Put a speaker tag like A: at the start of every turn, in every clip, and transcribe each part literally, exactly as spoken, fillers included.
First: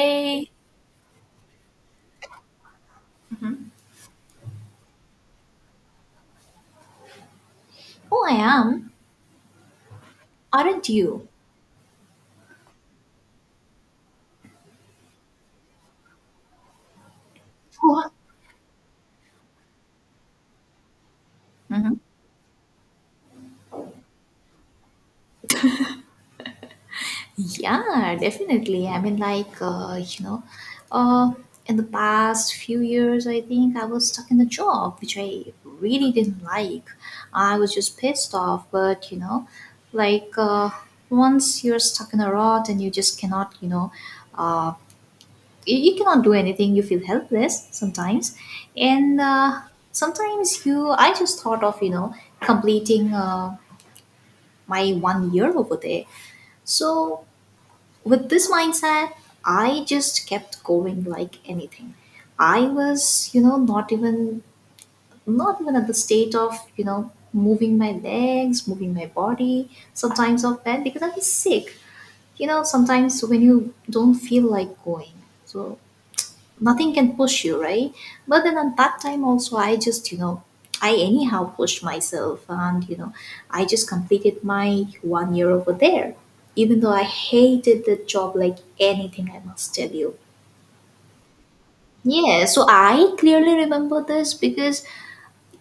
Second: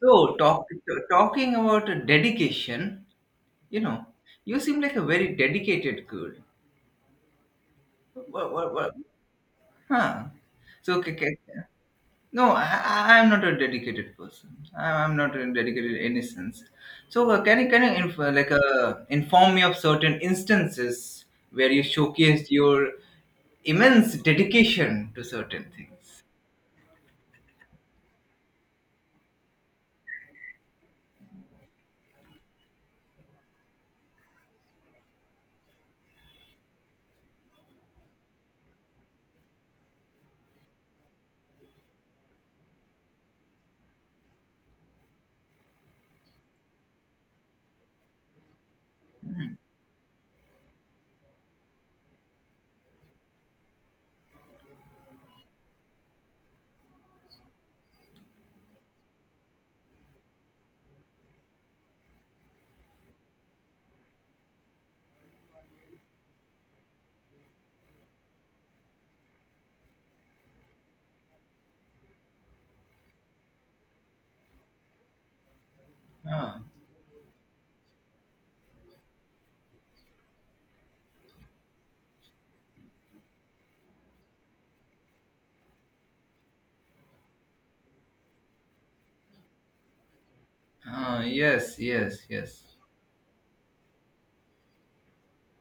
A: So, talk, Talking about dedication, you know, you seem like a very dedicated girl.
B: oh, I
A: What, what,
B: am.
A: what? Huh.
B: Aren't
A: So, okay,
B: you?
A: okay. no, I, I- I'm not a dedicated person. I, I'm not a dedicated in any sense. So, uh, can you, can you
B: What?
A: inf- like uh, inform me of certain instances where you
B: Mhm.
A: showcased your immense dedication to certain things?
B: Yeah, definitely. I mean, like, uh, you know, uh, in the past few years, I think I was stuck in a job which I really didn't like. I was just pissed off, but, you know, like, uh, once you're stuck in a rut and you just cannot, you know, uh, you, you cannot do anything, you feel helpless sometimes. And uh, sometimes you, I just thought of, you know, completing. Uh, my one year over there. So, with this mindset, I just kept going like anything. I was, you know, not even not even at the state of, you know, moving my legs, moving my body, sometimes of bed because I was sick. You know, sometimes when you don't feel like going. So
A: Ah,
B: nothing can push you, right? But then at that time also, I just, you know I anyhow pushed myself, and, you know I just completed my one year over there, even though I hated the job like anything, I must tell you.
A: ah, yes, yes,
B: Yeah, so
A: yes.
B: I clearly remember this because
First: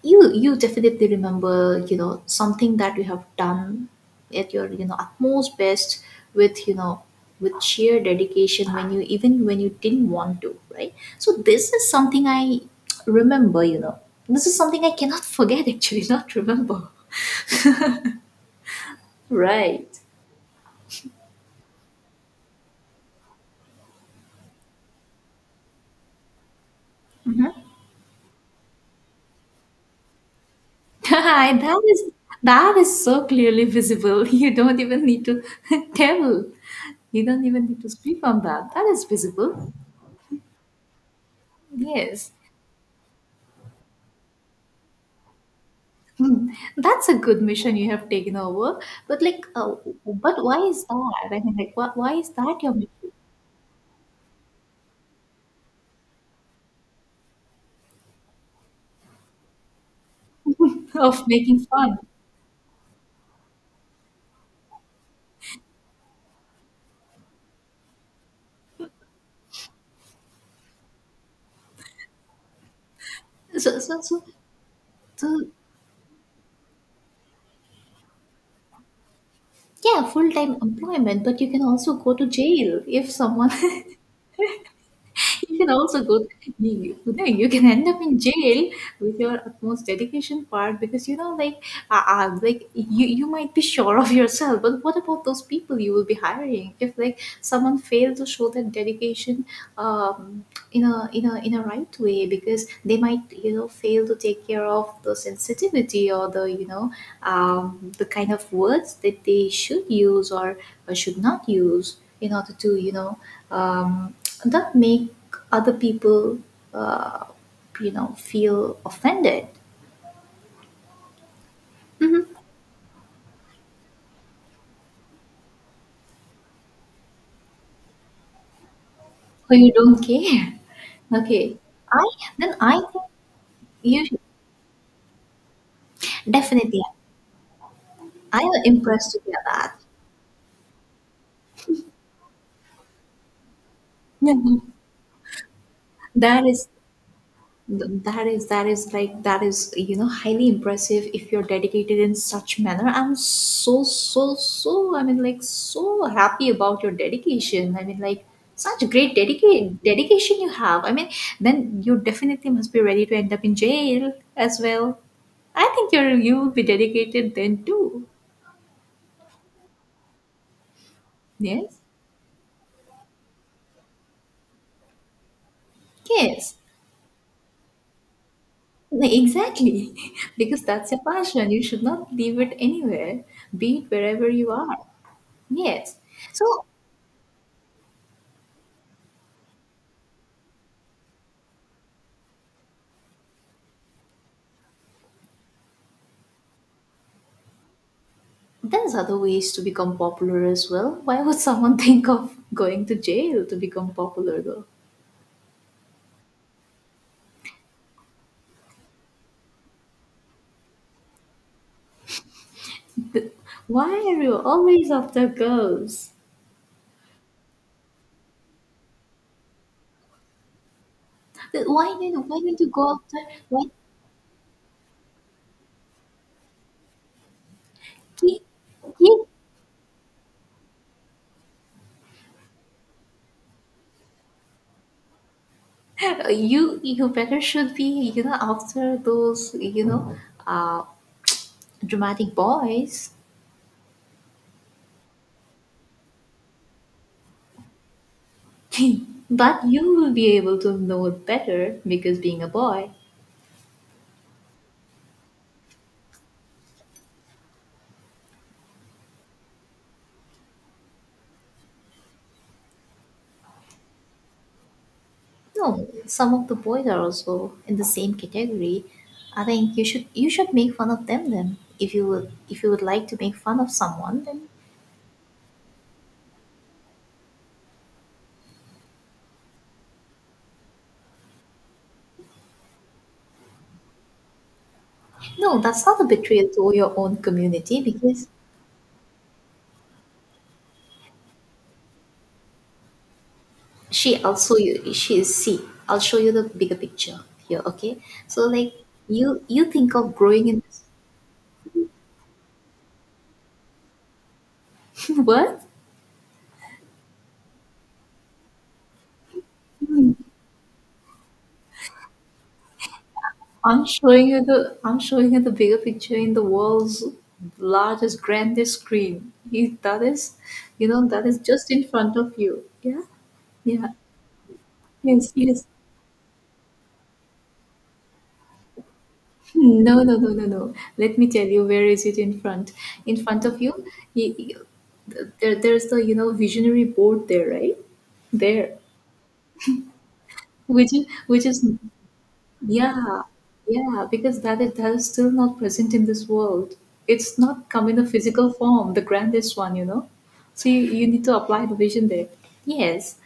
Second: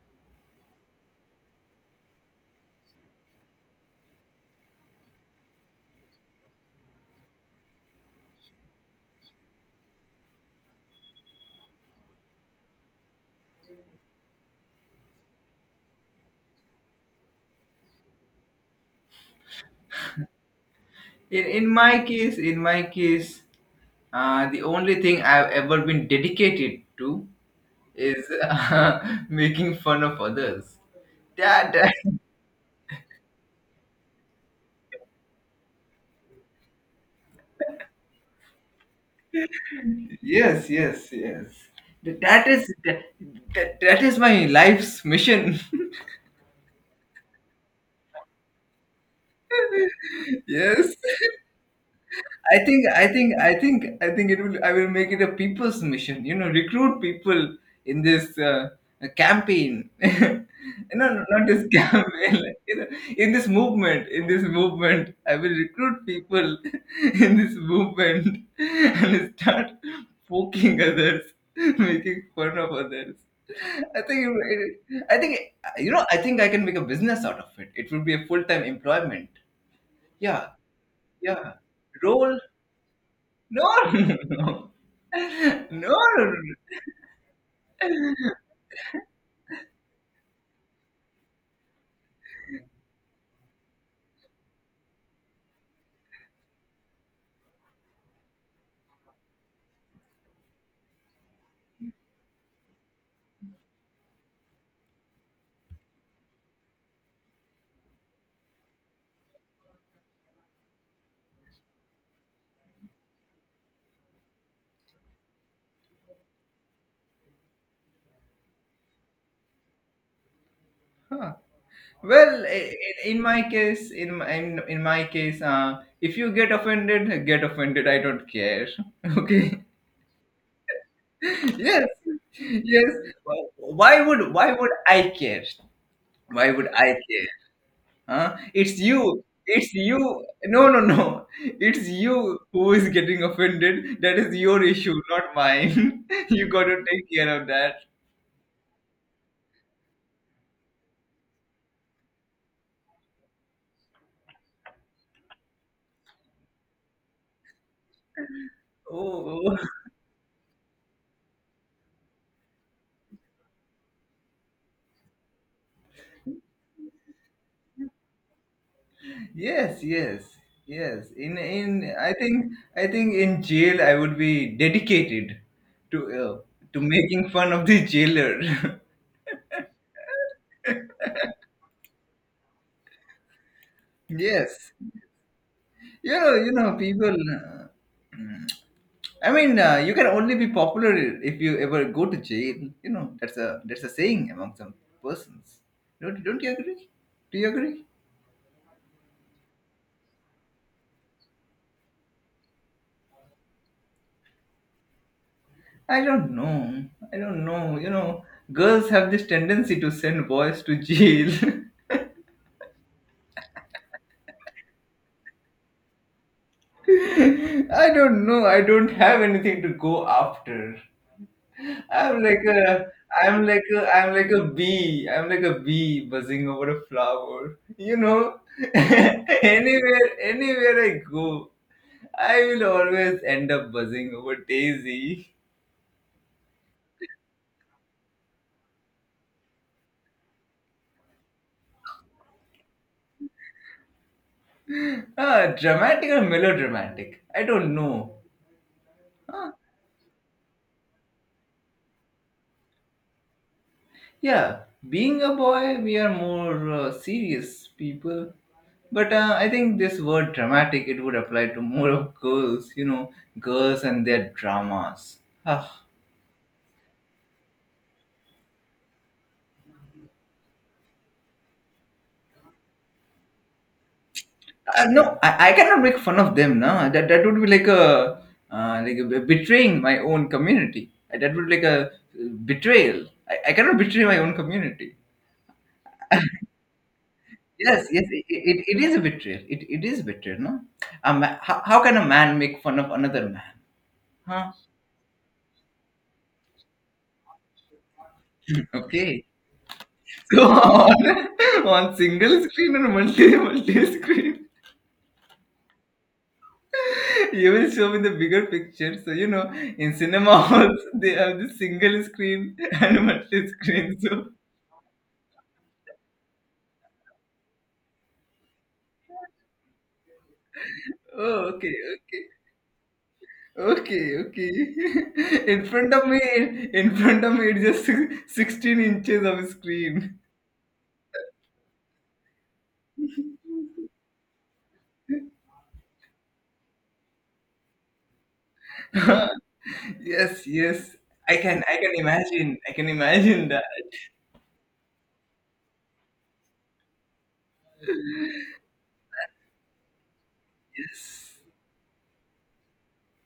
B: you you definitely remember, you know something that you have done at your, you know utmost best, with, you know with sheer dedication, when you, even when you didn't want to, right? So this is something I remember you know this is something I cannot forget, actually, not remember, right?
A: In, in my case, in my case, uh, the only thing I've ever been dedicated to is uh, making fun of others. That,
B: that is
A: that-
B: that is so clearly visible. You don't even need to tell, you don't even need to speak on that. That is visible.
A: yes, yes, yes. That,
B: Yes.
A: that is that, that, that is my life's mission.
B: Hmm. That's a good mission you have taken over. But like, uh, but why is
A: Yes.
B: that? I mean, like, why, why is
A: I
B: that your
A: think I
B: mission
A: think I think I think it will I will make it a people's mission. You know, recruit people in this uh, campaign. no,
B: of
A: no, not
B: making
A: this
B: fun?
A: campaign. Like, you know, in this movement, in this movement, I will recruit people in this movement and start poking others, making fun of others.
B: So, so,
A: I
B: so,
A: think it, it, I think
B: so
A: you know, I think I can make a business out of it. It will be a full time employment.
B: yeah, full
A: Yeah,
B: time employment, but you
A: yeah.
B: can also go to
A: Role
B: jail if someone
A: no, no,
B: you can
A: no.
B: also go, you, you know, you can end up in jail with your utmost dedication part because, you know, like, uh, uh, like you you might be sure of yourself, but what about those people you will be hiring if like someone failed to show that dedication, um, in a in a in a right way because they might you know fail to take care of the sensitivity or the you know um, the kind of words that they should use or, or should not use in order to you know um, not make other people, uh, you know, feel offended.
A: Huh.
B: Mhm.
A: Well, i- i- in my case, in my, in, in my case, uh, if you get offended, get offended. I don't care.
B: Or
A: Okay.
B: you don't care. Okay,
A: Yes.
B: I then I
A: Yes.
B: think
A: Why
B: you should,
A: would why would I care? Why would
B: definitely.
A: I care? Huh?
B: I am
A: It's
B: impressed to
A: you.
B: hear
A: It's
B: that.
A: you. No, no, no. It's you who is getting offended. That
B: Yeah.
A: is your issue, not mine.
B: That
A: You got
B: is
A: to take care of that.
B: Th- that is that is like that is you know highly impressive if you're dedicated in such manner. I'm so, so, so, I mean, like, so happy about your dedication. I mean, like, such great
A: Oh.
B: dedicate dedication you have. I mean, then you definitely must be ready to end up in jail as well. I think you're you will be dedicated then too.
A: Yes, yes, yes. In
B: Yes.
A: in I think I think in jail I would be dedicated to uh,
B: Yes.
A: to making fun of the jailer.
B: Like, exactly. Because that's your passion. You should not leave it anywhere, be it wherever you
A: Yes,
B: are. Yes.
A: you know you
B: So
A: know people. Uh, I mean, uh, you can only be popular if you ever go to jail. You know, that's a that's a saying among some persons. Don't don't you agree? Do you agree?
B: there's other ways to become popular as well. Why would someone think of going to jail to become popular though?
A: I don't know. I don't know. You know, girls have this tendency to send boys to jail.
B: Why are you always after girls?
A: I don't know. I don't have anything to go after.
B: Th- Why
A: I'm
B: didn't why
A: like
B: didn't you
A: a,
B: go after
A: I'm
B: why
A: like a, I'm like a bee. I'm like a bee buzzing over a flower. You know,
B: he, keep
A: anywhere, anywhere I go, I will always end up buzzing over Daisy.
B: you you better should be, you know, after those, you know, uh dramatic boys.
A: Ah, dramatic or melodramatic? I don't know. Ah,
B: but you will be able to know it better because being a boy.
A: yeah, being a boy, we are more uh, serious people. But uh, I think this word dramatic, it would apply to more of girls, you know, girls and their dramas. Ah,
B: No, some of the boys are also in the same category. I think you should you should make fun of them then. If you would if you would like to make fun of someone, then
A: uh, no, I, I cannot make fun of them, no. That, that would be like a, uh, like a betraying my own community. Uh, That would be like a uh, betrayal. I, I cannot betray my own community.
B: no, that's not a betrayal to your own community
A: Yes, yes, it,
B: because
A: it, it is a betrayal. It, it is betrayal, no? A ma- how, how can a man make fun of another man?
B: she
A: Huh?
B: also, you, she is, see. I'll show you the bigger picture here, okay? So like
A: Okay.
B: you you think of growing
A: So
B: in
A: on, on single screen or multi multi screen,
B: what?
A: you will show me the bigger picture. So you know, in cinema halls they have the single screen and multi
B: I'm
A: screen. So
B: showing you the I'm showing you the bigger picture in the world's largest, grandest screen. You- That is, you know, that is
A: oh,
B: just
A: okay,
B: in front
A: okay,
B: of you. Yeah, yeah,
A: okay, okay.
B: yes, yes.
A: In front of me, in front of me, it's just six- sixteen inches of
B: No, no,
A: screen.
B: no, no, no. Let me tell you, where is it in front? In front of you, you, you there, there's the you know visionary board there, right? There,
A: yes,
B: which
A: yes.
B: is
A: I
B: which is
A: can, I can imagine. I can
B: Yeah,
A: imagine that.
B: yeah, because that is that is still not present in this world. It's not come in a physical form, the grandest one, you know. So you, you need to
A: Yes.
B: apply the vision there. Yes.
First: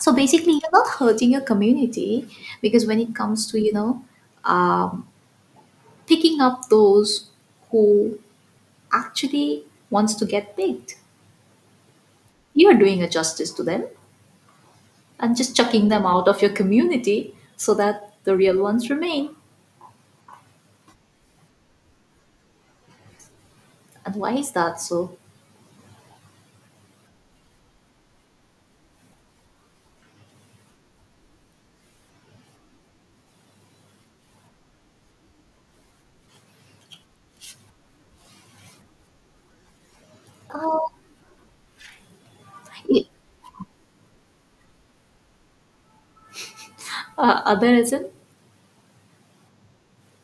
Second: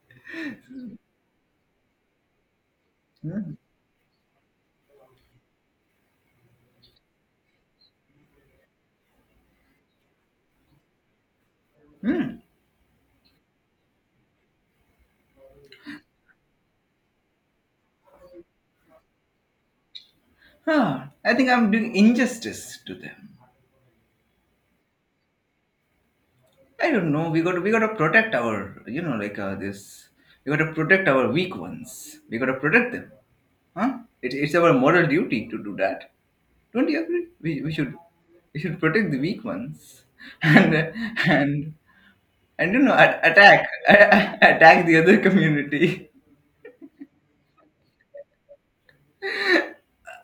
B: So basically, you're not hurting your community because when it comes
A: Hmm.
B: to you know um, picking up those who actually wants to get picked,
A: Hmm.
B: you're doing a justice to them and just chucking them out of your community so that the real ones remain.
A: Huh. I think I'm doing injustice to them.
B: And why is that so?
A: I don't know. We got to, we got to protect our, you know, like uh, this. We got to protect our weak ones. We got to protect them. Huh? It, it's our moral duty to do that. Don't you agree? We, we should we should protect the weak ones and
B: Uh,
A: and and you know
B: it,
A: a- attack attack the other community.
B: Uh, other isn't?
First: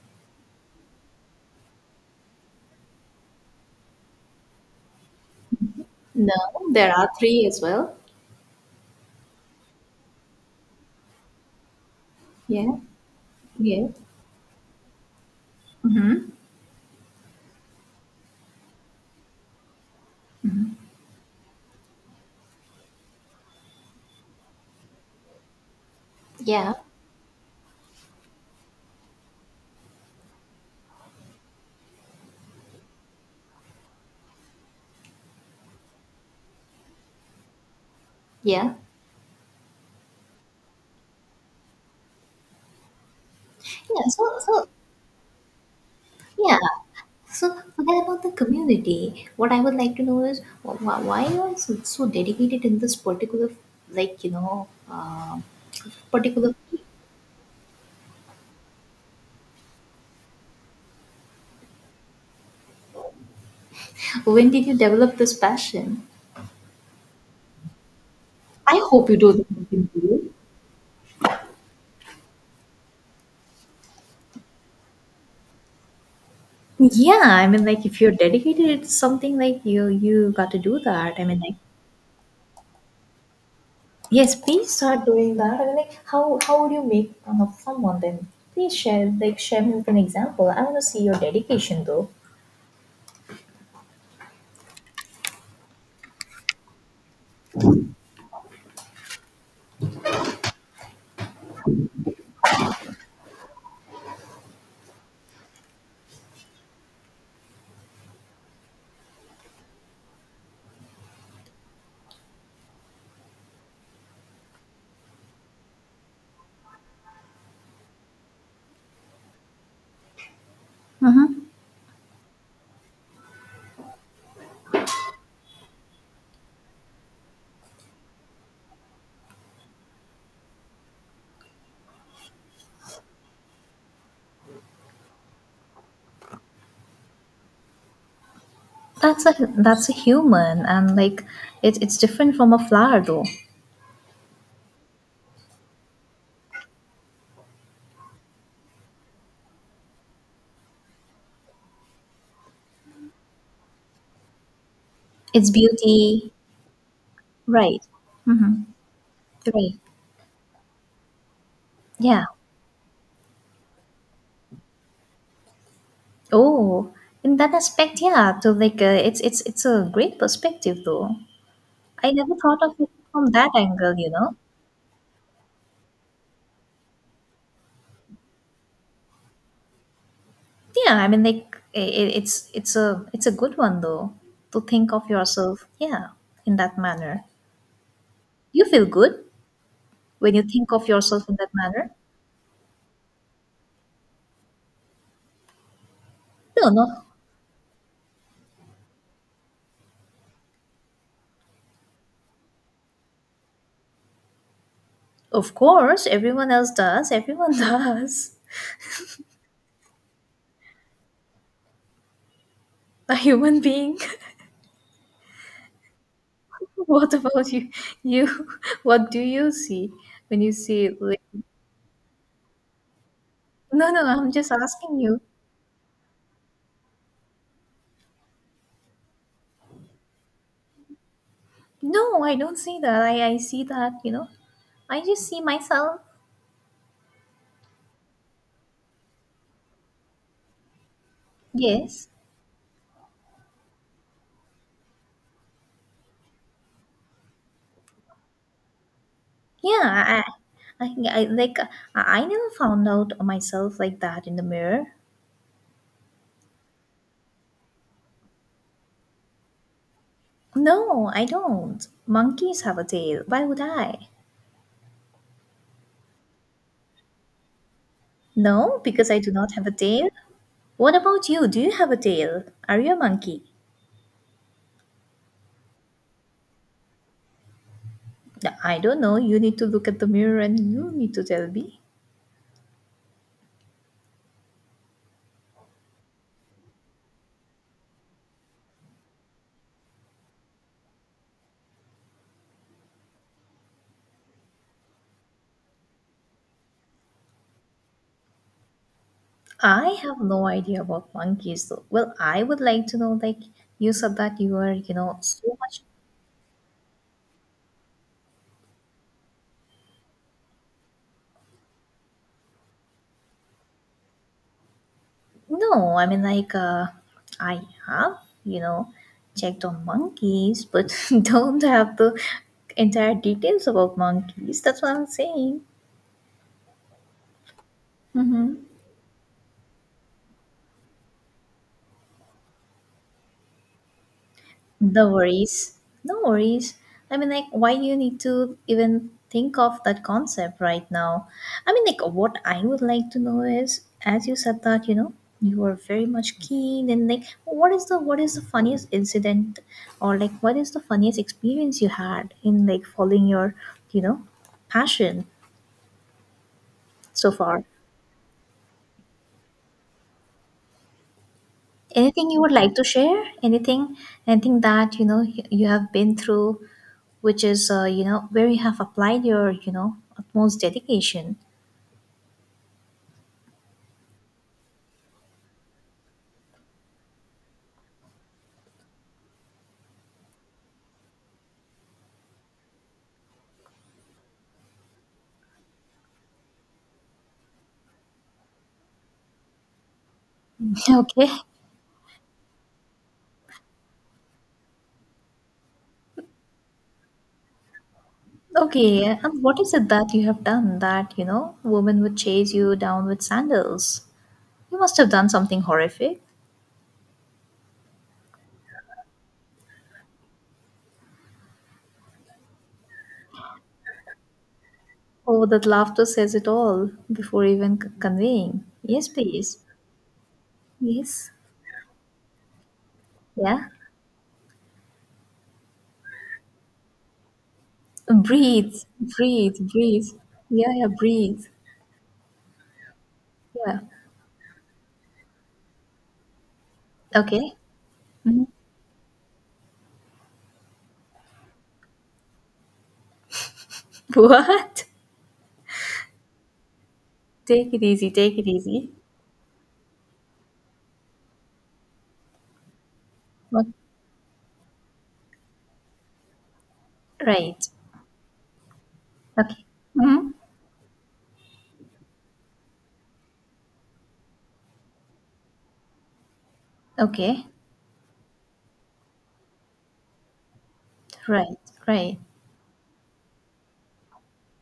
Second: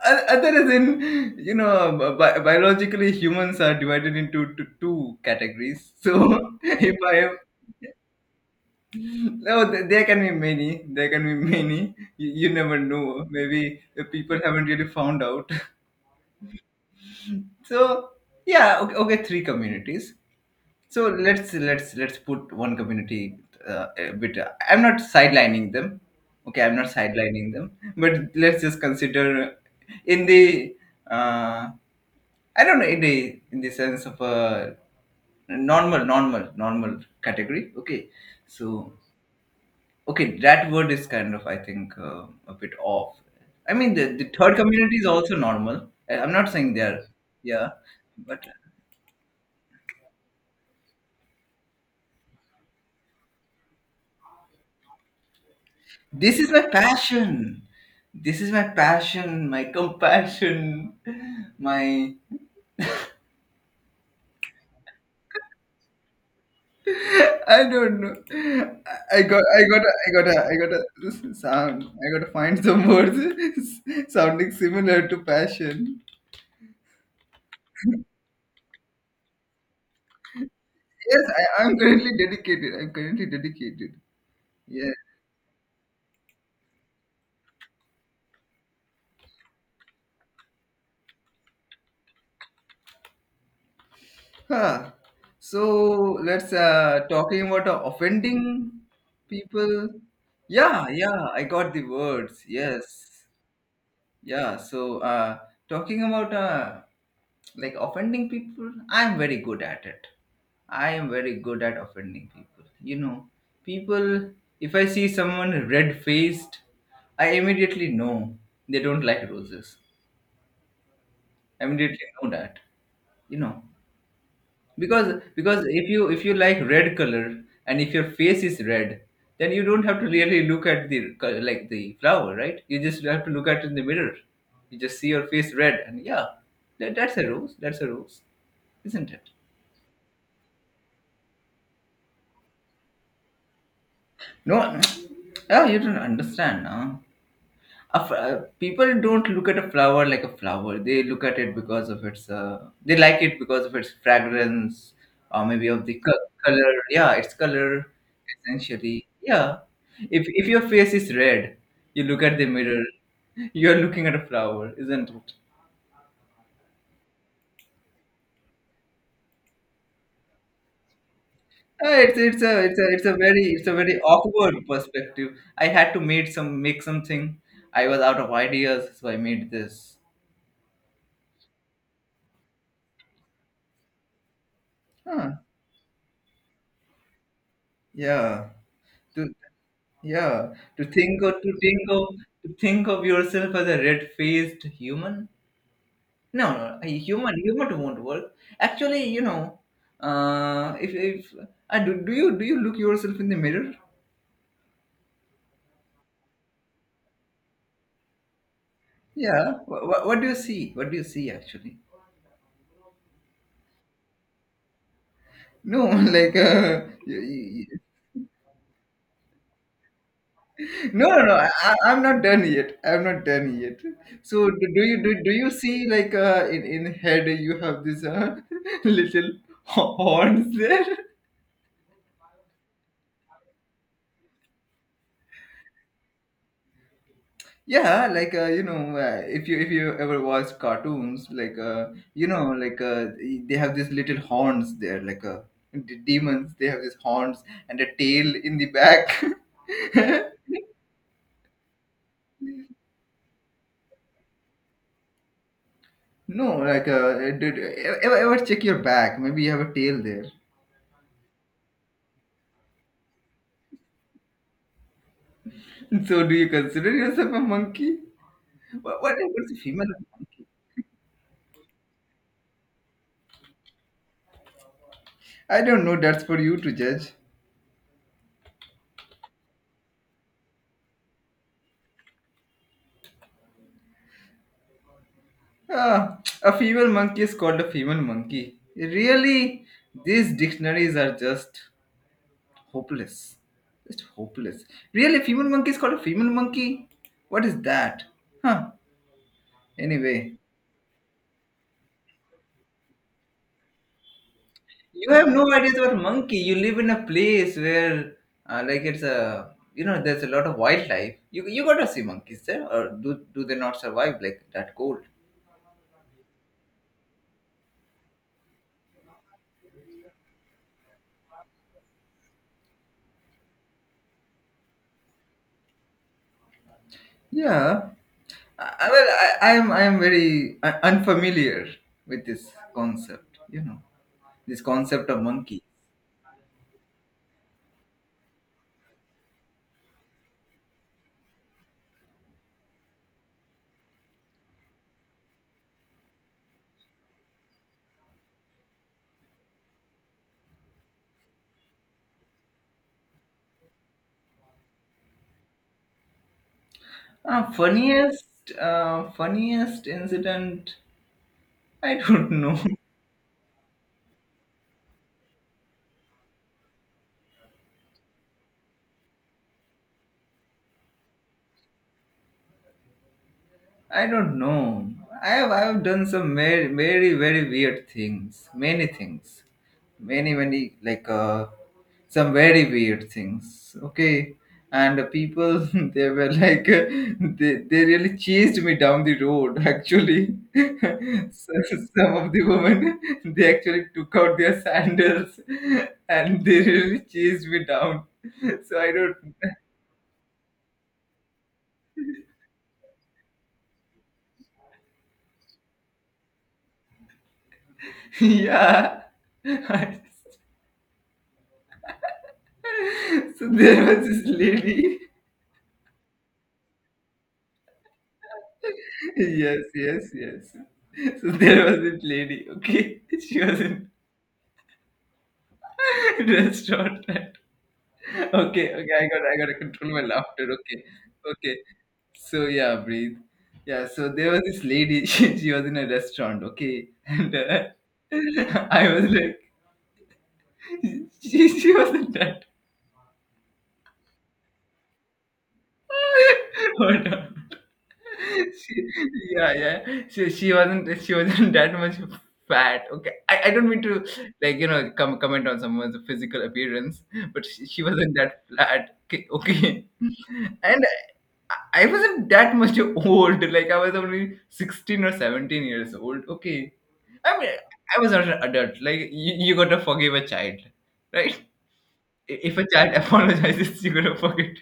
A: O- Other than you know bi- biologically humans are divided into t- two categories.
B: No,
A: So
B: there
A: if
B: are
A: I
B: three as well.
A: no, th- there can be many. There can be many. You, you
B: Yeah,
A: never know. Maybe
B: yeah,
A: uh, people haven't really found out.
B: Mm-hmm,
A: So yeah, okay, okay, three communities. So let's let's let's put one community uh, a bit. uh, I'm not sidelining them. Okay,
B: yeah,
A: I'm not sidelining them. But let's just consider in the uh, I don't know, in the in the sense of a normal normal normal category. Okay, so
B: yeah,
A: okay, that word is kind of, I think, uh, a bit off. I mean,
B: yeah.
A: the,
B: So,
A: the third
B: so
A: community is also normal. I- I'm not
B: yeah.
A: saying they're,
B: So
A: yeah,
B: forget about the
A: but
B: community. What I would like to know is wh- wh- why you are so, so dedicated in this particular, like, you know, um
A: this is
B: particular.
A: my passion. This is my passion, my compassion, my.
B: When did you develop this passion?
A: I don't know.
B: I hope you
A: I I
B: do
A: got,
B: the
A: I got, I got,
B: continue.
A: I got to sound. I got to find some words sounding similar to passion.
B: Yeah, I mean, like if you're dedicated, it's something like you you got to do that. I
A: Yes,
B: mean,
A: I,
B: like.
A: I'm currently dedicated. I'm currently dedicated.
B: Yes, please
A: Yes.
B: start doing that. I mean, like, how how would you make fun of someone then? Please share, like, share me with an example. I want to see your dedication, though.
A: Huh. So let's uh talking about uh, offending people. Yeah, yeah, I got the words. Yes. Yeah, so uh talking about uh like offending people, I'm very good at it. I am very good at offending people. You know, people if I see someone red-faced, I immediately know they don't like roses.
B: Mm-hmm.
A: I immediately know that. You know, because because if you if you like red color and if your face is red then you don't have to really look at the co- like the flower, right? You just have to look at it in the mirror. You just see your face red and yeah, that, that's a rose, that's a rose, isn't
B: That's
A: it?
B: a that's a human, and like it's it's different from a flower though.
A: No. Oh, you don't understand, huh? A f- uh, people don't look at a flower like a flower. They look at it because of its. Uh, they like it because of its fragrance, or
B: It's
A: maybe of the co-
B: beauty,
A: color. Yeah, its
B: right?
A: color
B: Mm-hmm.
A: essentially. Yeah,
B: Right.
A: if if your face is red, you look
B: Yeah.
A: at the mirror. You are looking at a flower, isn't it?
B: Oh, in that aspect, yeah. So like uh, it's it's it's a great perspective though.
A: Uh,
B: I
A: it's
B: never
A: it's
B: thought
A: a it's
B: of
A: a
B: it
A: it's a
B: from
A: very
B: that
A: it's a
B: angle,
A: very
B: you know.
A: awkward perspective. I had to make some make something. I was out of ideas, so I made this.
B: Yeah, I mean, like i i- it's it's a it's a good one though to think of
A: Huh.
B: yourself, yeah, in that manner.
A: Yeah.
B: You feel good when you
A: Yeah,
B: think
A: to
B: of
A: think
B: yourself in
A: of
B: that
A: to think
B: manner.
A: of to think of yourself as a red-faced human. No,
B: No,
A: no, a
B: no,
A: human human won't work. Actually, you know, uh, if if uh, do, do you do you look yourself in the mirror?
B: of course, everyone else does. Everyone does.
A: Yeah. What, what do you see? What do you see actually?
B: A human being.
A: No, like uh,
B: What
A: you- you-
B: about you?
A: you-
B: You, what do you see when you see it?
A: no,
B: Like,
A: no, no. I, I- I'm not done yet. I'm not done yet.
B: no, no, I'm just
A: So do, do
B: asking
A: you do,
B: you.
A: do you see like uh, in in head you have this uh, little horns there?
B: No, I don't see that. I I see that. You know, I just see myself.
A: Yeah, like uh, you know, uh, if you if you ever watch cartoons, like uh,
B: Yes.
A: you know, like uh, they have these little horns there, like uh, the demons. They have these horns and a tail in the back.
B: Yeah, I, I, I like I I never found out myself like that in the mirror.
A: No, like uh, did, ever ever check your back? Maybe you have a tail there.
B: No, I don't. Monkeys have a tail. Why would I?
A: So, do you consider yourself a monkey?
B: No,
A: What
B: because
A: what
B: I do
A: what's
B: not
A: a
B: have a
A: female
B: tail.
A: monkey?
B: What about you? Do you have a tail? Are you a monkey?
A: I don't know. That's for you to judge.
B: I don't know. You need to look at the mirror and you need to tell me.
A: Ah, a female monkey is called a female monkey. Really, these dictionaries are just hopeless. Just hopeless. Really, a female monkey is called a female monkey? What is that? Huh.
B: I have
A: Anyway,
B: no idea about monkeys though. Well, I would like to know like you said that you are, you
A: you
B: know,
A: have no
B: so
A: ideas
B: much.
A: about monkey. You live in a place where, uh, like, it's a you know, there's a lot of wildlife. You you gotta see monkeys there, or do do they not survive like that cold?
B: No, I mean like uh, I have, you know, checked on monkeys, but don't have the entire details about monkeys. That's what I'm saying.
A: Yeah.
B: Mm-hmm.
A: I, I- well, I, I am I am very uh, unfamiliar with this concept. You know, this concept
B: No
A: of monkey.
B: worries. No worries. I mean, like, why do you need to even think of that concept right now? I mean, like, what I would like to know is, as you said that, you know, you were very much keen, and like, what is the what is the funniest incident, or like, what is the funniest experience you had in like following your, you know, passion so
A: Uh,
B: far?
A: funniest, uh, funniest incident. I
B: Anything
A: don't
B: you would
A: know.
B: like to share, anything anything that you know y- you have been through, which is uh, you know where you have applied your you know utmost dedication.
A: I don't know. I have I have done some very very very weird things. Many things. Many many like uh some very weird things. Okay. And the people they were like uh, they, they really chased me down the road actually.
B: Okay,
A: So, some of the women they actually took out their sandals and they really chased me down. So I
B: okay,
A: don't
B: and what is it that you have done that you know women would chase you down with sandals. You must have done something horrific.
A: yeah. So there was this lady.
B: Oh, that laughter says it all before even c- conveying. Yes, please.
A: Yes, yes, yes.
B: Yes,
A: So there was this lady. Okay, she was
B: yeah,
A: in restaurant. Right?
B: breathe,
A: Okay, okay. I got, I got to
B: breathe,
A: control my
B: breathe,
A: laughter.
B: yeah,
A: Okay,
B: yeah, breathe,
A: okay. So yeah, breathe.
B: yeah,
A: Yeah. So there was this lady. She, she was in a restaurant. Okay, and
B: okay.
A: uh,
B: Mm-hmm.
A: I was like, she, she wasn't that.
B: What?
A: Hold on.
B: Take it easy. Take it
A: She,
B: easy.
A: yeah, yeah. She, she wasn't she wasn't that much fat. Okay, I, I
B: What?
A: don't mean to like you know com- comment on someone's physical appearance, but she,
B: Right.
A: she wasn't that flat. Okay,
B: Okay.
A: okay.
B: Hmm.
A: And I, I wasn't that much old. Like I was only sixteen or seventeen years old. Okay, I
B: Okay.
A: mean I was not an adult. Like you, you gotta forgive a child, right?
B: Right. Right.
A: I- If a child apologizes, you gotta forget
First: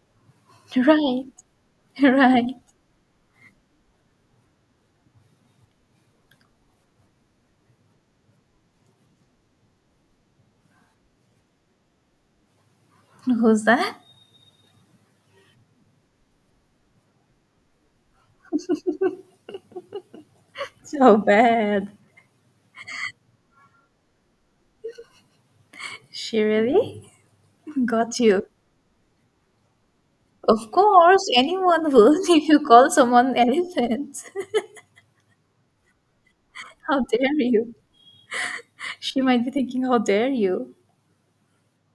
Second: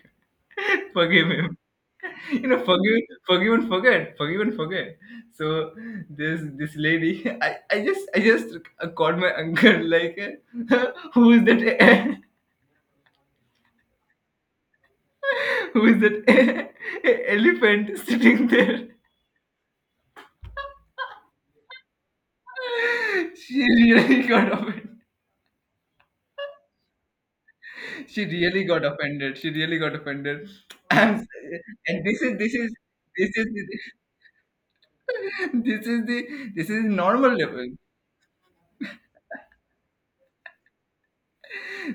B: Right.
A: forgive him. you
B: Right.
A: know forgive forgive and forget forgive and forget so this this lady, i i just i just uh, called my uncle like, uh, who is that
B: Who's that?
A: who is that elephant sitting there?
B: So bad.
A: she really got offended
B: She really got
A: she
B: you.
A: really got offended She really got offended.
B: Of
A: and,
B: course, anyone
A: and this
B: would
A: is
B: if
A: this
B: you
A: is
B: call
A: this
B: someone
A: is
B: elephant.
A: this is the this is
B: How
A: normal
B: dare
A: level.
B: you? She might be thinking, how dare you?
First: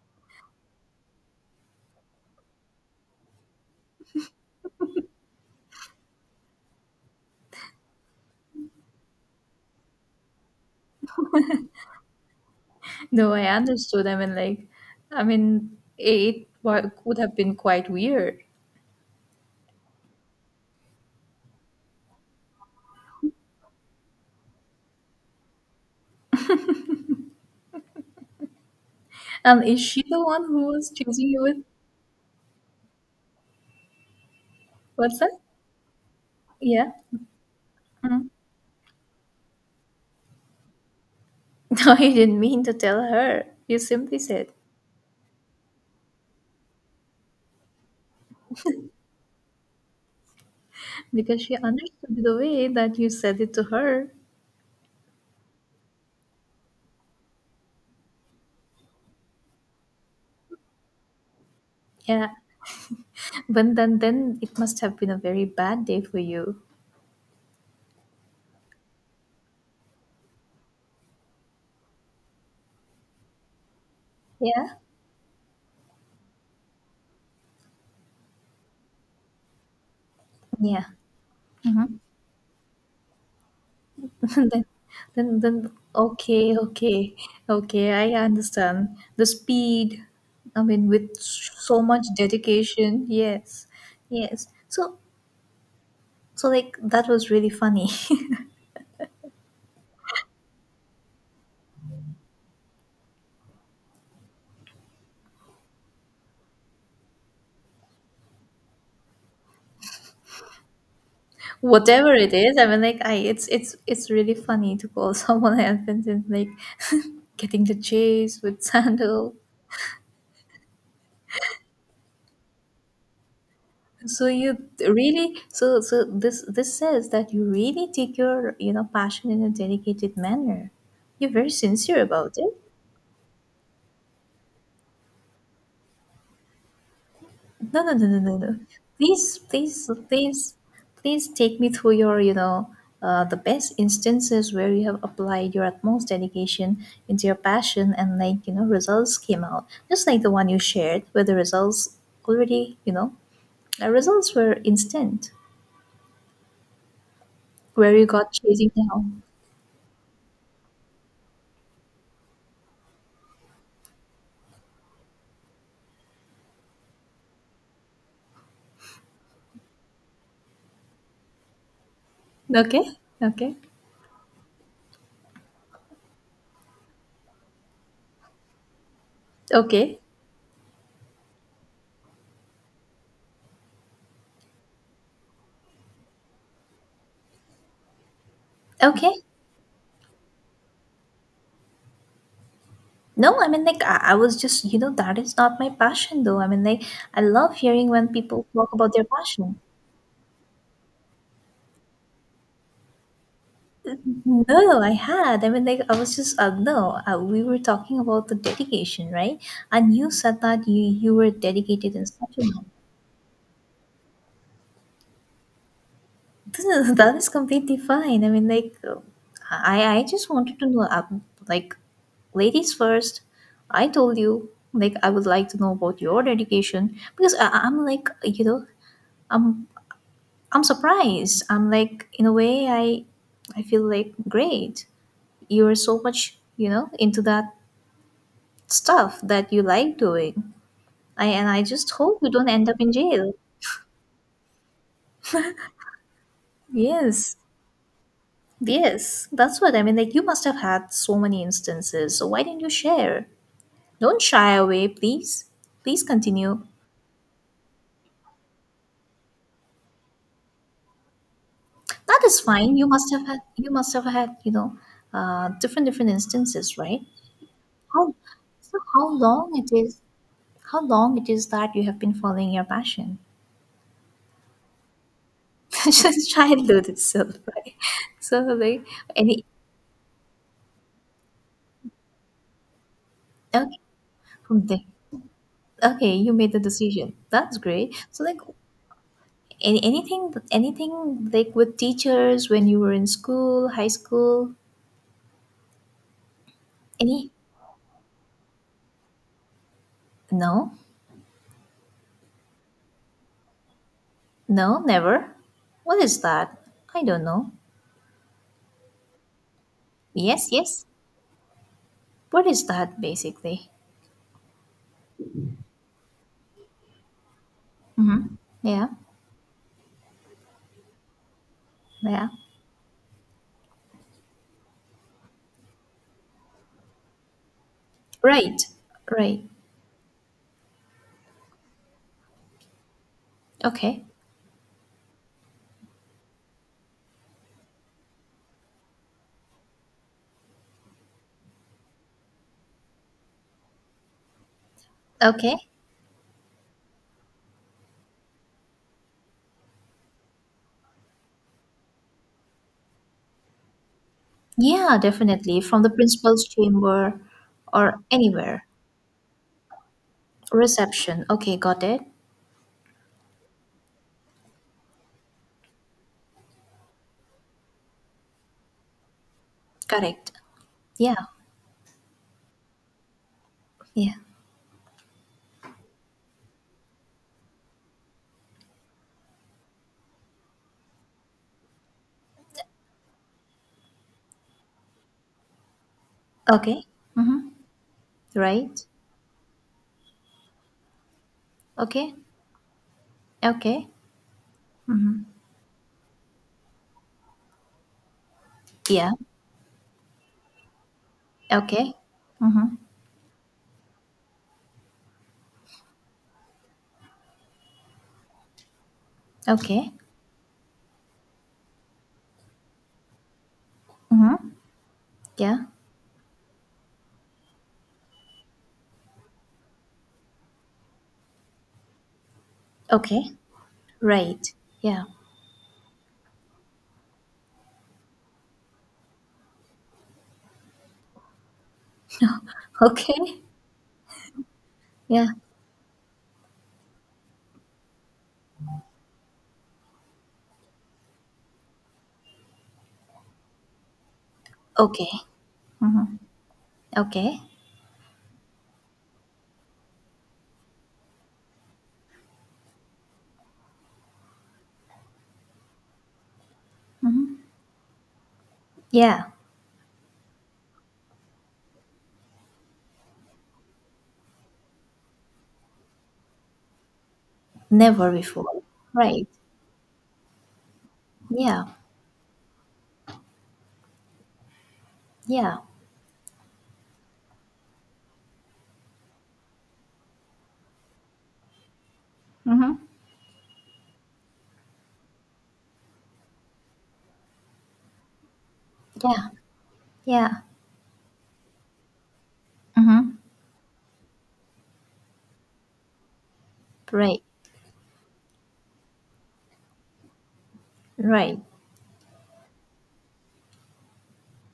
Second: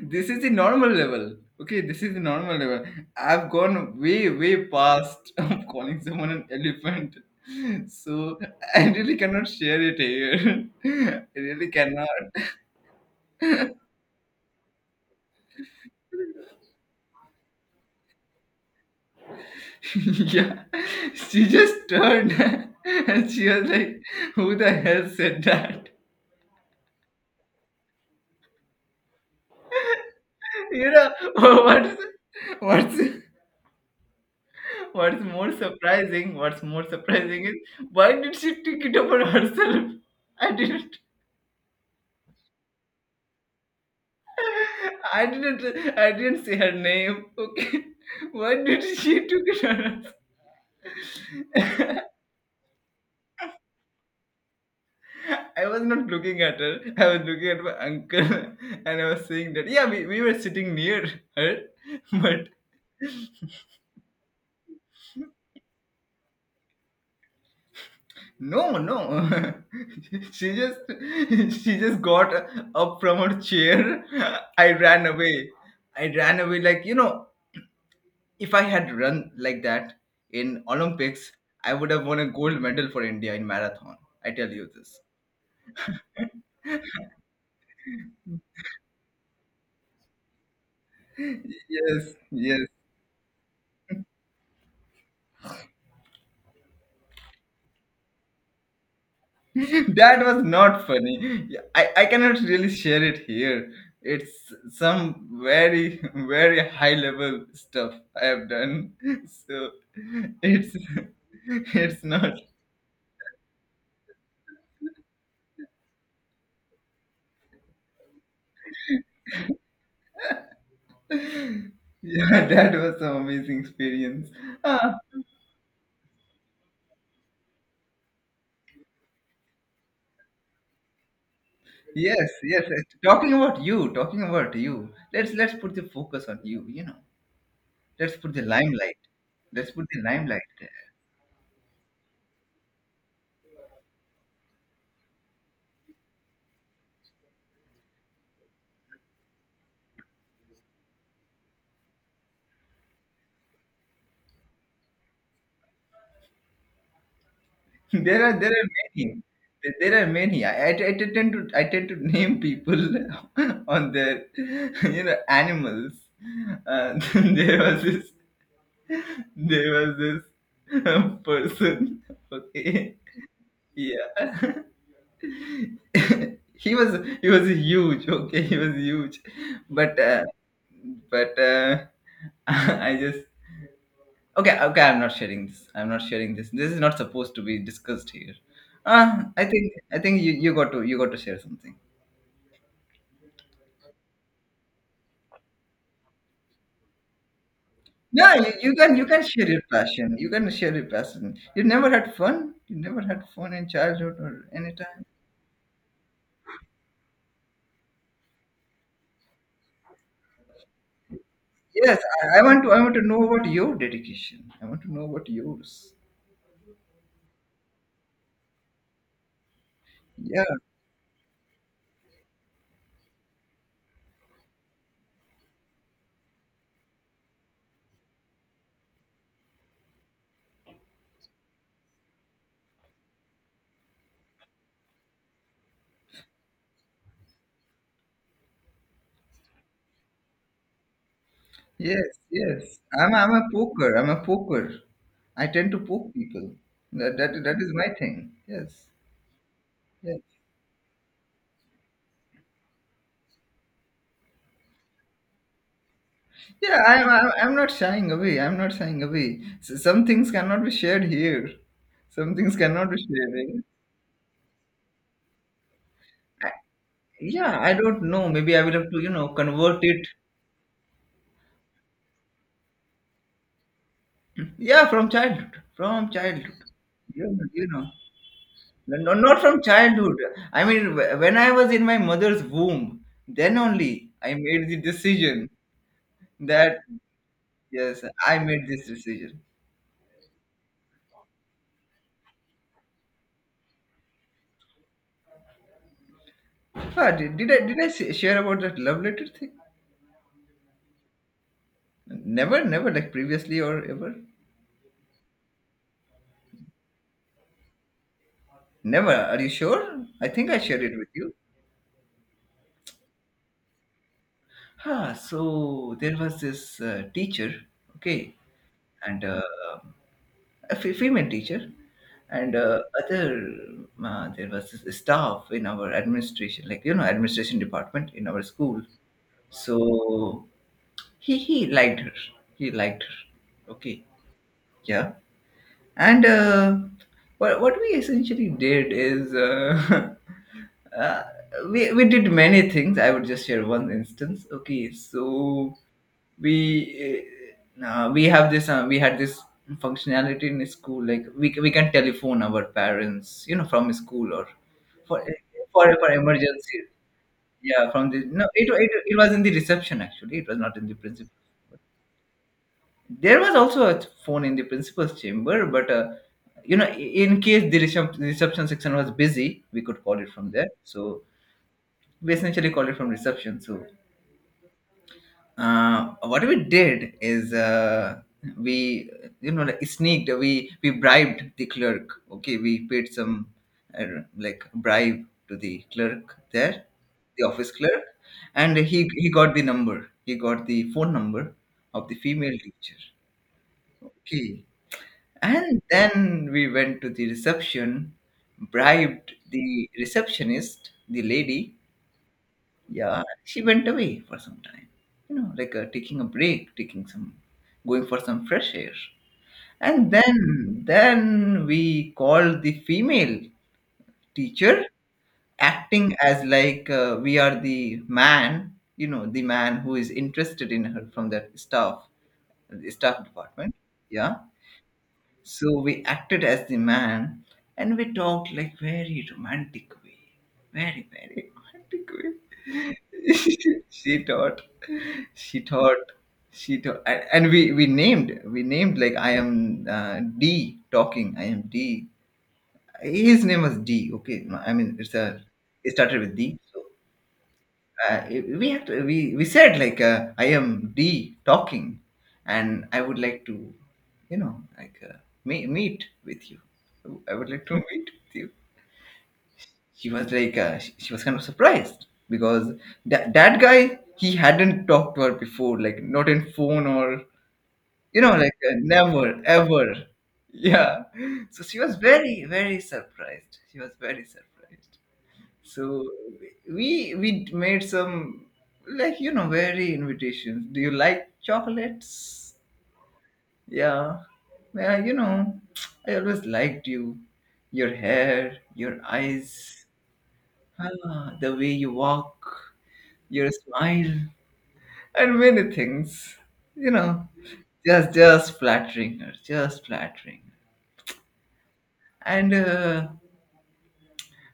A: This is the normal level. Okay, this is the normal level. I've gone way, way past of calling someone an elephant. So I really cannot share it here. I really cannot.
B: No, I understood. I mean, like, I mean, it wa- would have been quite weird.
A: Yeah. She just turned and she was like, "Who the hell said that?"
B: And is she the one who was
A: you know
B: choosing you with?
A: what's what's
B: What's
A: what's
B: that?
A: more surprising what's more
B: Yeah.
A: surprising is, why
B: Mm.
A: did she take it upon herself? i didn't
B: No, you didn't mean to tell her. You simply said
A: I didn't I didn't say her name. Okay. Why did she took it on
B: because she
A: us?
B: understood the way that you said it to her.
A: I was not looking at her. I was looking at my uncle. And I was saying that, yeah, we, we were sitting near her.
B: Yeah.
A: But
B: But then, then it must have been a very bad day for you.
A: no, no, she just she just got up from her chair. I
B: Yeah.
A: ran away. I ran away. Like, you know, if I had run like that in
B: Yeah.
A: Olympics, I would
B: Mm-hmm.
A: have won a gold medal for India in marathon. I tell
B: then,
A: you this.
B: then, then, okay, okay, okay. I understand the speed. I mean, with so much
A: Yes, yes.
B: dedication. Yes. Yes. So, so like that was really funny.
A: That was not funny. Yeah, I, I cannot really share it here. It's some very, very high level stuff I have done. So it's it's
B: Whatever it
A: not.
B: is, I mean, like, I it's it's it's really funny to call someone elephant, and like getting the chase with sandal.
A: Yeah, that was some amazing
B: So
A: experience.
B: you
A: Ah,
B: really, so so this this says that you really take your you know passion in a dedicated manner. You're very sincere
A: yes,
B: about it.
A: yes. Talking about you, talking about you. Let's let's put the focus on you, you know.
B: No, no, no,
A: Let's
B: no,
A: put
B: no,
A: the
B: no.
A: limelight.
B: Please,
A: Let's put
B: please,
A: the limelight.
B: please, please take me through your, you know, uh, the best instances where you have applied your utmost dedication into your passion and, like, you know, results came out. Just like the one you shared, where the results already, you know, the results were instant, where you
A: There
B: got
A: are there
B: chasing
A: are
B: down.
A: many. There are many. I, I, I tend to I tend to name people on their you know animals. Uh, there was this there was this um, person.
B: Okay,
A: Okay,
B: okay,
A: yeah. he was he was huge. Okay, he was huge, but
B: okay,
A: uh, but uh, I just— Okay, okay, I'm not sharing this. I'm not sharing this. This is not supposed to be discussed here.
B: okay.
A: Ah, I think I think you, you got to you got to share something.
B: No, I mean, like, I, I was just, you know, that is not my passion, though. I mean, like, I love hearing when
A: No,
B: people
A: you,
B: talk
A: you
B: about
A: can
B: their
A: you can share
B: passion.
A: your passion. You can share your passion. You never had fun. You never had fun in childhood or any
B: No, I
A: time.
B: had. I mean, like, I was just, uh, no, uh, we were talking about the dedication, right? And you said that you, you were dedicated
A: Yes,
B: in such
A: I,
B: a
A: I want
B: manner.
A: to I want to know about your dedication. I want to know about yours.
B: This is, that is completely fine. I mean, like, uh, I, I just
A: Yeah.
B: wanted to know, uh, like, ladies first, I told you, like, I would like to know about your dedication because I, I- I'm like, you know, I'm, I'm surprised. I'm like, in a way, I, I feel like great. You're so much, you know, into that stuff that you like doing. I, and I just
A: Yes,
B: hope you don't end up
A: yes.
B: in
A: I'm
B: jail.
A: I'm a poker. I'm a poker. I tend to poke people. That
B: Yes,
A: that, that is my thing. Yes.
B: yes, that's what I mean. Like, you
A: Yes.
B: must have had so many instances, so why didn't you share? Don't shy away, please. Please continue.
A: Yeah, I'm, I'm, I'm not shying away. I'm not shying away. S- Some things cannot be shared here.
B: That
A: Some
B: is
A: things
B: fine. You
A: cannot be
B: must have had,
A: shared.
B: you must have had, you know, uh, different different instances, right?
A: Yeah, I don't
B: How
A: know. Maybe I will
B: so?
A: have to,
B: How
A: you know,
B: long it
A: convert
B: is?
A: it.
B: How long it is that you have been following your passion?
A: Yeah, from childhood. From
B: Just
A: childhood.
B: childhood
A: You
B: itself,
A: know, you
B: right?
A: know.
B: So like
A: No, not
B: any
A: from childhood. I mean, wh- when I was in my mother's womb, then
B: okay,
A: only I
B: from
A: made the
B: there.
A: decision
B: Okay, you made the
A: that,
B: decision. That's great.
A: yes,
B: So like
A: I made this decision.
B: any, anything anything like with teachers when you were in school, high school,
A: Ah,
B: any
A: did, did I, did I s- share about that love letter thing?
B: no?
A: Never, never, like previously or ever?
B: No, never. What is that? I don't know.
A: Never. Are you sure? I
B: Yes,
A: think I shared
B: yes.
A: it with you.
B: What is that basically?
A: Ah, so there was this uh, teacher, okay,
B: Mhm. Yeah.
A: and uh, a fe- female teacher,
B: Yeah.
A: and uh, other uh, there was this staff in our administration, like you know, administration department in our
B: Right.
A: school.
B: Right.
A: So he he liked her. He liked her. Okay,
B: Okay.
A: yeah. And uh, what, what we essentially did is uh, uh, we, we did many things. I would just share one instance. Okay,
B: Okay.
A: so we uh, uh, we have this uh, we had this functionality in school, like we, we can telephone our parents, you know, from school, or
B: Yeah,
A: for
B: definitely. From the
A: for, for
B: principal's
A: emergency.
B: chamber
A: Yeah,
B: or
A: from the— no,
B: anywhere.
A: it, it, it was in the reception actually. It was not in the
B: Reception.
A: principal—
B: Okay, got it.
A: there was also a phone in the principal's chamber, but uh, you know, in case the recep- reception section was busy, we could call it
B: Correct.
A: from there. So
B: Yeah.
A: we essentially called it from reception. So
B: Yeah.
A: uh, what we did is, uh, we, you know, like sneaked. We we bribed the clerk. Okay, we paid some uh, like bribe to the clerk
B: Okay.
A: there, the
B: Mm-hmm.
A: office clerk, and
B: Right.
A: he he got the number. He got the phone number of
B: Okay.
A: the female teacher.
B: Okay.
A: Okay. And then we went to the reception,
B: Yeah.
A: bribed the receptionist, the lady.
B: Okay. Mm-hmm.
A: Yeah, she went away for some time, you know, like, uh, taking a break, taking some, going for some fresh air.
B: Okay.
A: And then, then we called the female
B: Mm-hmm.
A: teacher,
B: Yeah.
A: acting as like, uh, we are the man, you know, the man who is interested in her from that staff, the staff
B: Okay.
A: department. Yeah.
B: Right. Yeah.
A: So we acted as the man, and we talked like very romantic way. Very, very romantic
B: Okay.
A: way. She taught.
B: Yeah.
A: She taught. She taught. And, and we, we named we named like, I am, uh, D talking. I am D. His name was D. Okay. I mean,
B: Okay.
A: it's a— it started with D. So
B: Okay.
A: uh, we have to, we we said like, uh, I am D talking, and I would like to, you know, like, uh, me- meet with you. I would like to meet with you.
B: Yeah.
A: She was like, uh, she, she was kind of surprised, because that that guy, he hadn't talked to her before, like not in phone or,
B: Never
A: you know, like,
B: before.
A: uh,
B: Right.
A: never ever. Yeah, so
B: Yeah.
A: she was very, very surprised. She was very surprised.
B: Yeah.
A: So we we made some, like you know, very invitations. Do you like chocolates?
B: Mm-hmm.
A: Yeah. Yeah, you know, I always liked you. Your hair, your
B: Yeah.
A: eyes,
B: Yeah.
A: ah, the way you walk,
B: Mm-hmm.
A: your smile, and many things. You
B: Right.
A: know, just just flattering her, just flattering.
B: Right.
A: And uh,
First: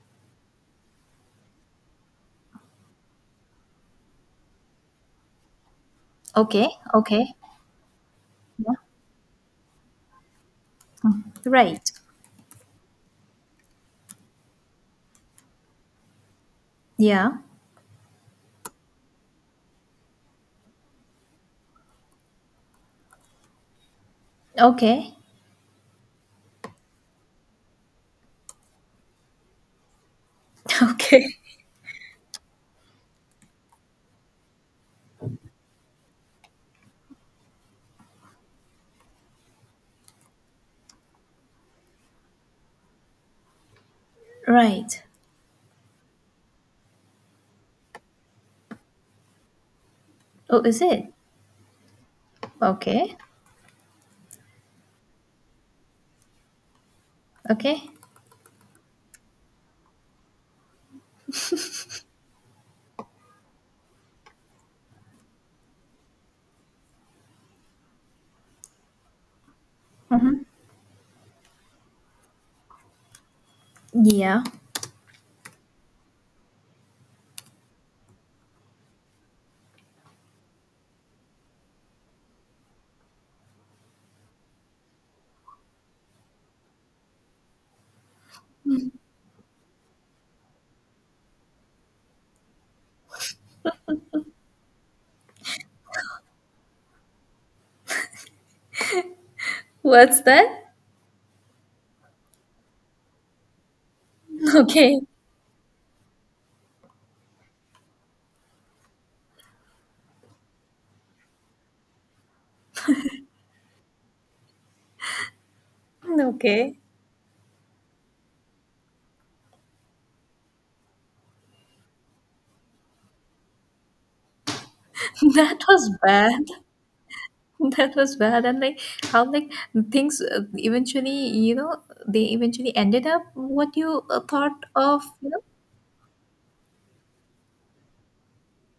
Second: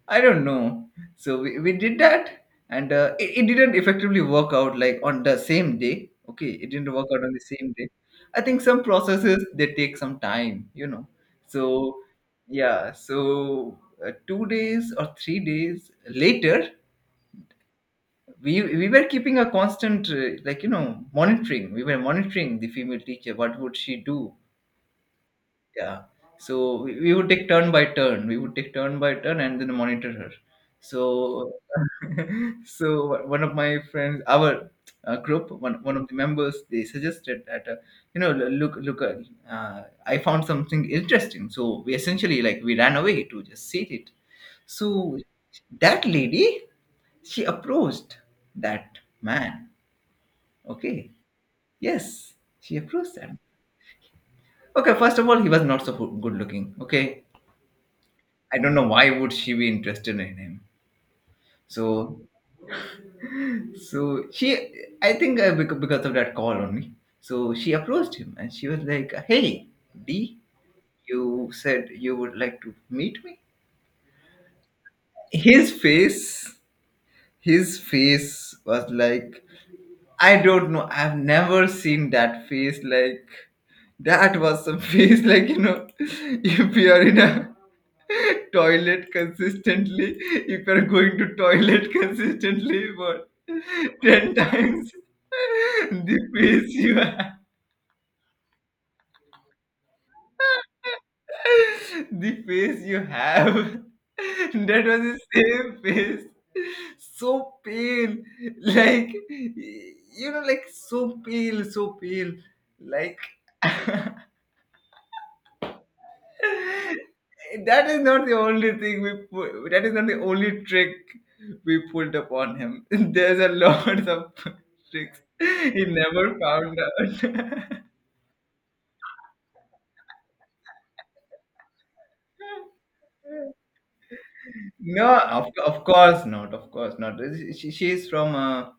A: I don't know. So we, we did that, and uh, it, it didn't effectively work out like on the same day. Okay,
B: Okay.
A: it didn't work out
B: Okay.
A: on the same day. I think
B: Yeah.
A: some processes they take some time, you know.
B: Right.
A: So yeah, so uh, two days or three days later,
B: Yeah.
A: we we were keeping a constant uh, like you know monitoring. We were monitoring the female teacher. What would she do?
B: Okay.
A: Yeah. So we, we would take turn by turn. We would take turn by turn and then monitor her.
B: Okay.
A: So so one of my friends, our uh, group, one, one of the members, they suggested that, uh, you know, l- look look uh, uh, I found something interesting. So we essentially like we ran away to just see it.
B: Right.
A: So that lady, she approached that man.
B: Oh, is it?
A: Okay. Yes, she
B: Okay.
A: approached him. Okay, first of all, he was not so good looking. Okay,
B: Okay.
A: I don't know why would she be interested in him. So, so she, I think, uh, bec- because of that call only. So she approached him and she was like, "Hey, D,
B: Mm-hmm.
A: you said you would like to meet me."
B: Yeah.
A: His face, his face was like, I don't know. I've never seen that face like. That was some face like, you know, if you are in a toilet consistently, if you're going to toilet consistently for ten times, the face you have,
B: What's that?
A: the face you have, that
B: Okay,
A: was the same face. So pale, like you know, like so pale, so pale, like
B: okay.
A: that is not the only thing we pu- that is not the only trick we pulled upon him. There's a lot of tricks
B: That
A: he
B: was
A: never
B: bad.
A: found out.
B: That was bad. And like how like things uh, eventually, you know, they eventually ended up what you uh, thought of,
A: No,
B: you know,
A: of, of course not. Of course not. She, she's from a—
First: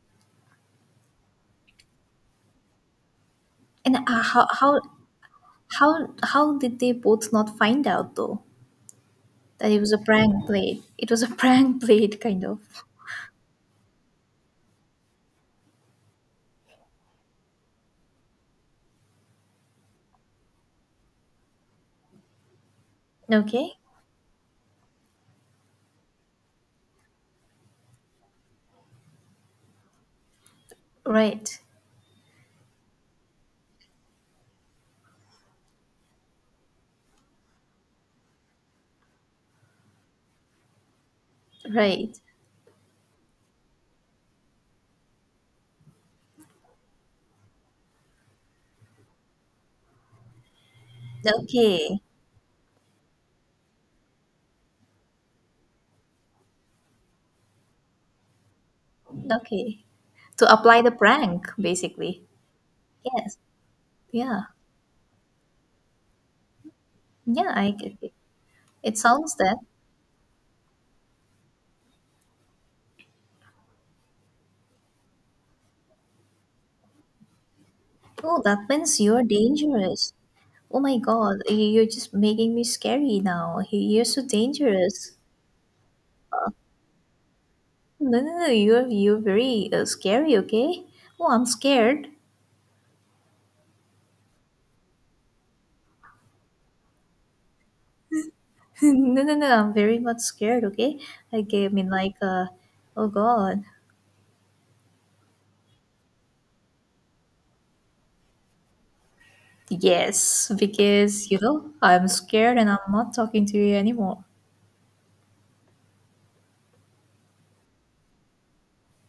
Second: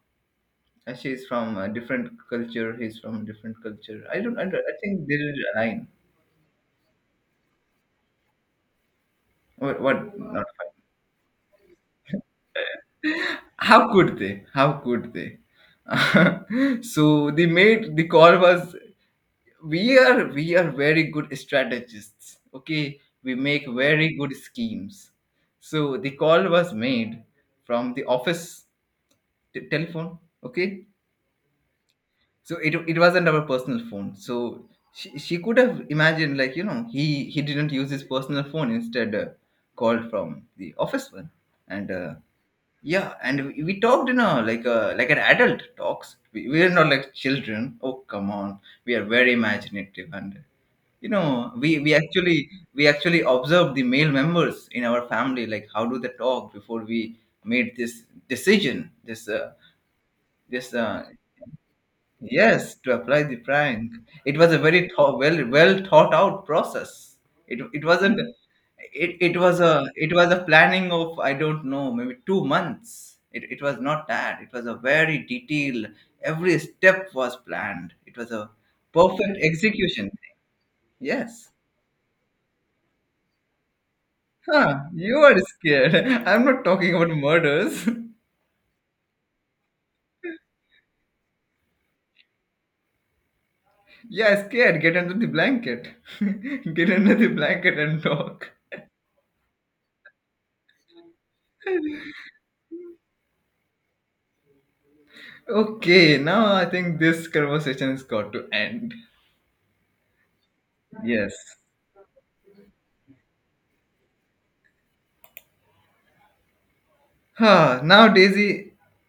A: she's from a different culture. He's from different
B: and
A: culture. I
B: uh,
A: don't— I,
B: how
A: don't— I
B: how
A: think they didn't align.
B: how how did they both not find out though that it
A: What?
B: was a
A: What?
B: prank
A: Not fine.
B: played? It was a prank played kind of.
A: How could they? How could they? So they made the call— was— we are we are very good strategists. Okay, we make
B: Okay,
A: very good schemes. So the call was made from the office t- telephone, okay,
B: right,
A: so it, it wasn't our personal phone. So she, she could have imagined, like you know, he he didn't use his personal phone, instead uh, called from the office one. And uh,
B: right.
A: yeah, and we, we talked, you know, like, uh, like an adult talks. We, we are not like children. Oh, come on, we are very imaginative, and you know, we we
B: Okay,
A: actually we actually observed the male members in our family, like how do they talk, before we made this decision. This uh,
B: okay. To
A: this
B: apply the
A: uh,
B: prank, basically.
A: Yes, to apply the
B: Yes.
A: prank. It
B: Yeah.
A: was a very thought— well, well thought out process.
B: Yeah.
A: it
B: I.
A: it
B: get It
A: wasn't
B: It
A: it,
B: sounds
A: It
B: that.
A: was a— it was a planning of, I don't know, maybe two months. It, it was not that, it was a very detailed— every step was planned. It was
B: Oh,
A: a
B: that means you're
A: perfect execution.
B: dangerous. Oh my God,
A: Yes.
B: you- you're just making me scary now. You- You're so
A: Huh,
B: dangerous.
A: you are scared. I'm not talking about murders.
B: No, no, no, you're you're very uh, scary. Okay. Oh, I'm scared.
A: Yeah, scared. Get under the blanket. Get under the blanket and talk.
B: no, no, no, I'm very much scared. Okay. I gave me like uh, oh God.
A: Okay, now I think this conversation has got to end.
B: Yes, because
A: Yes.
B: you know I'm scared and I'm not talking to you anymore.
A: Huh, now, Daisy,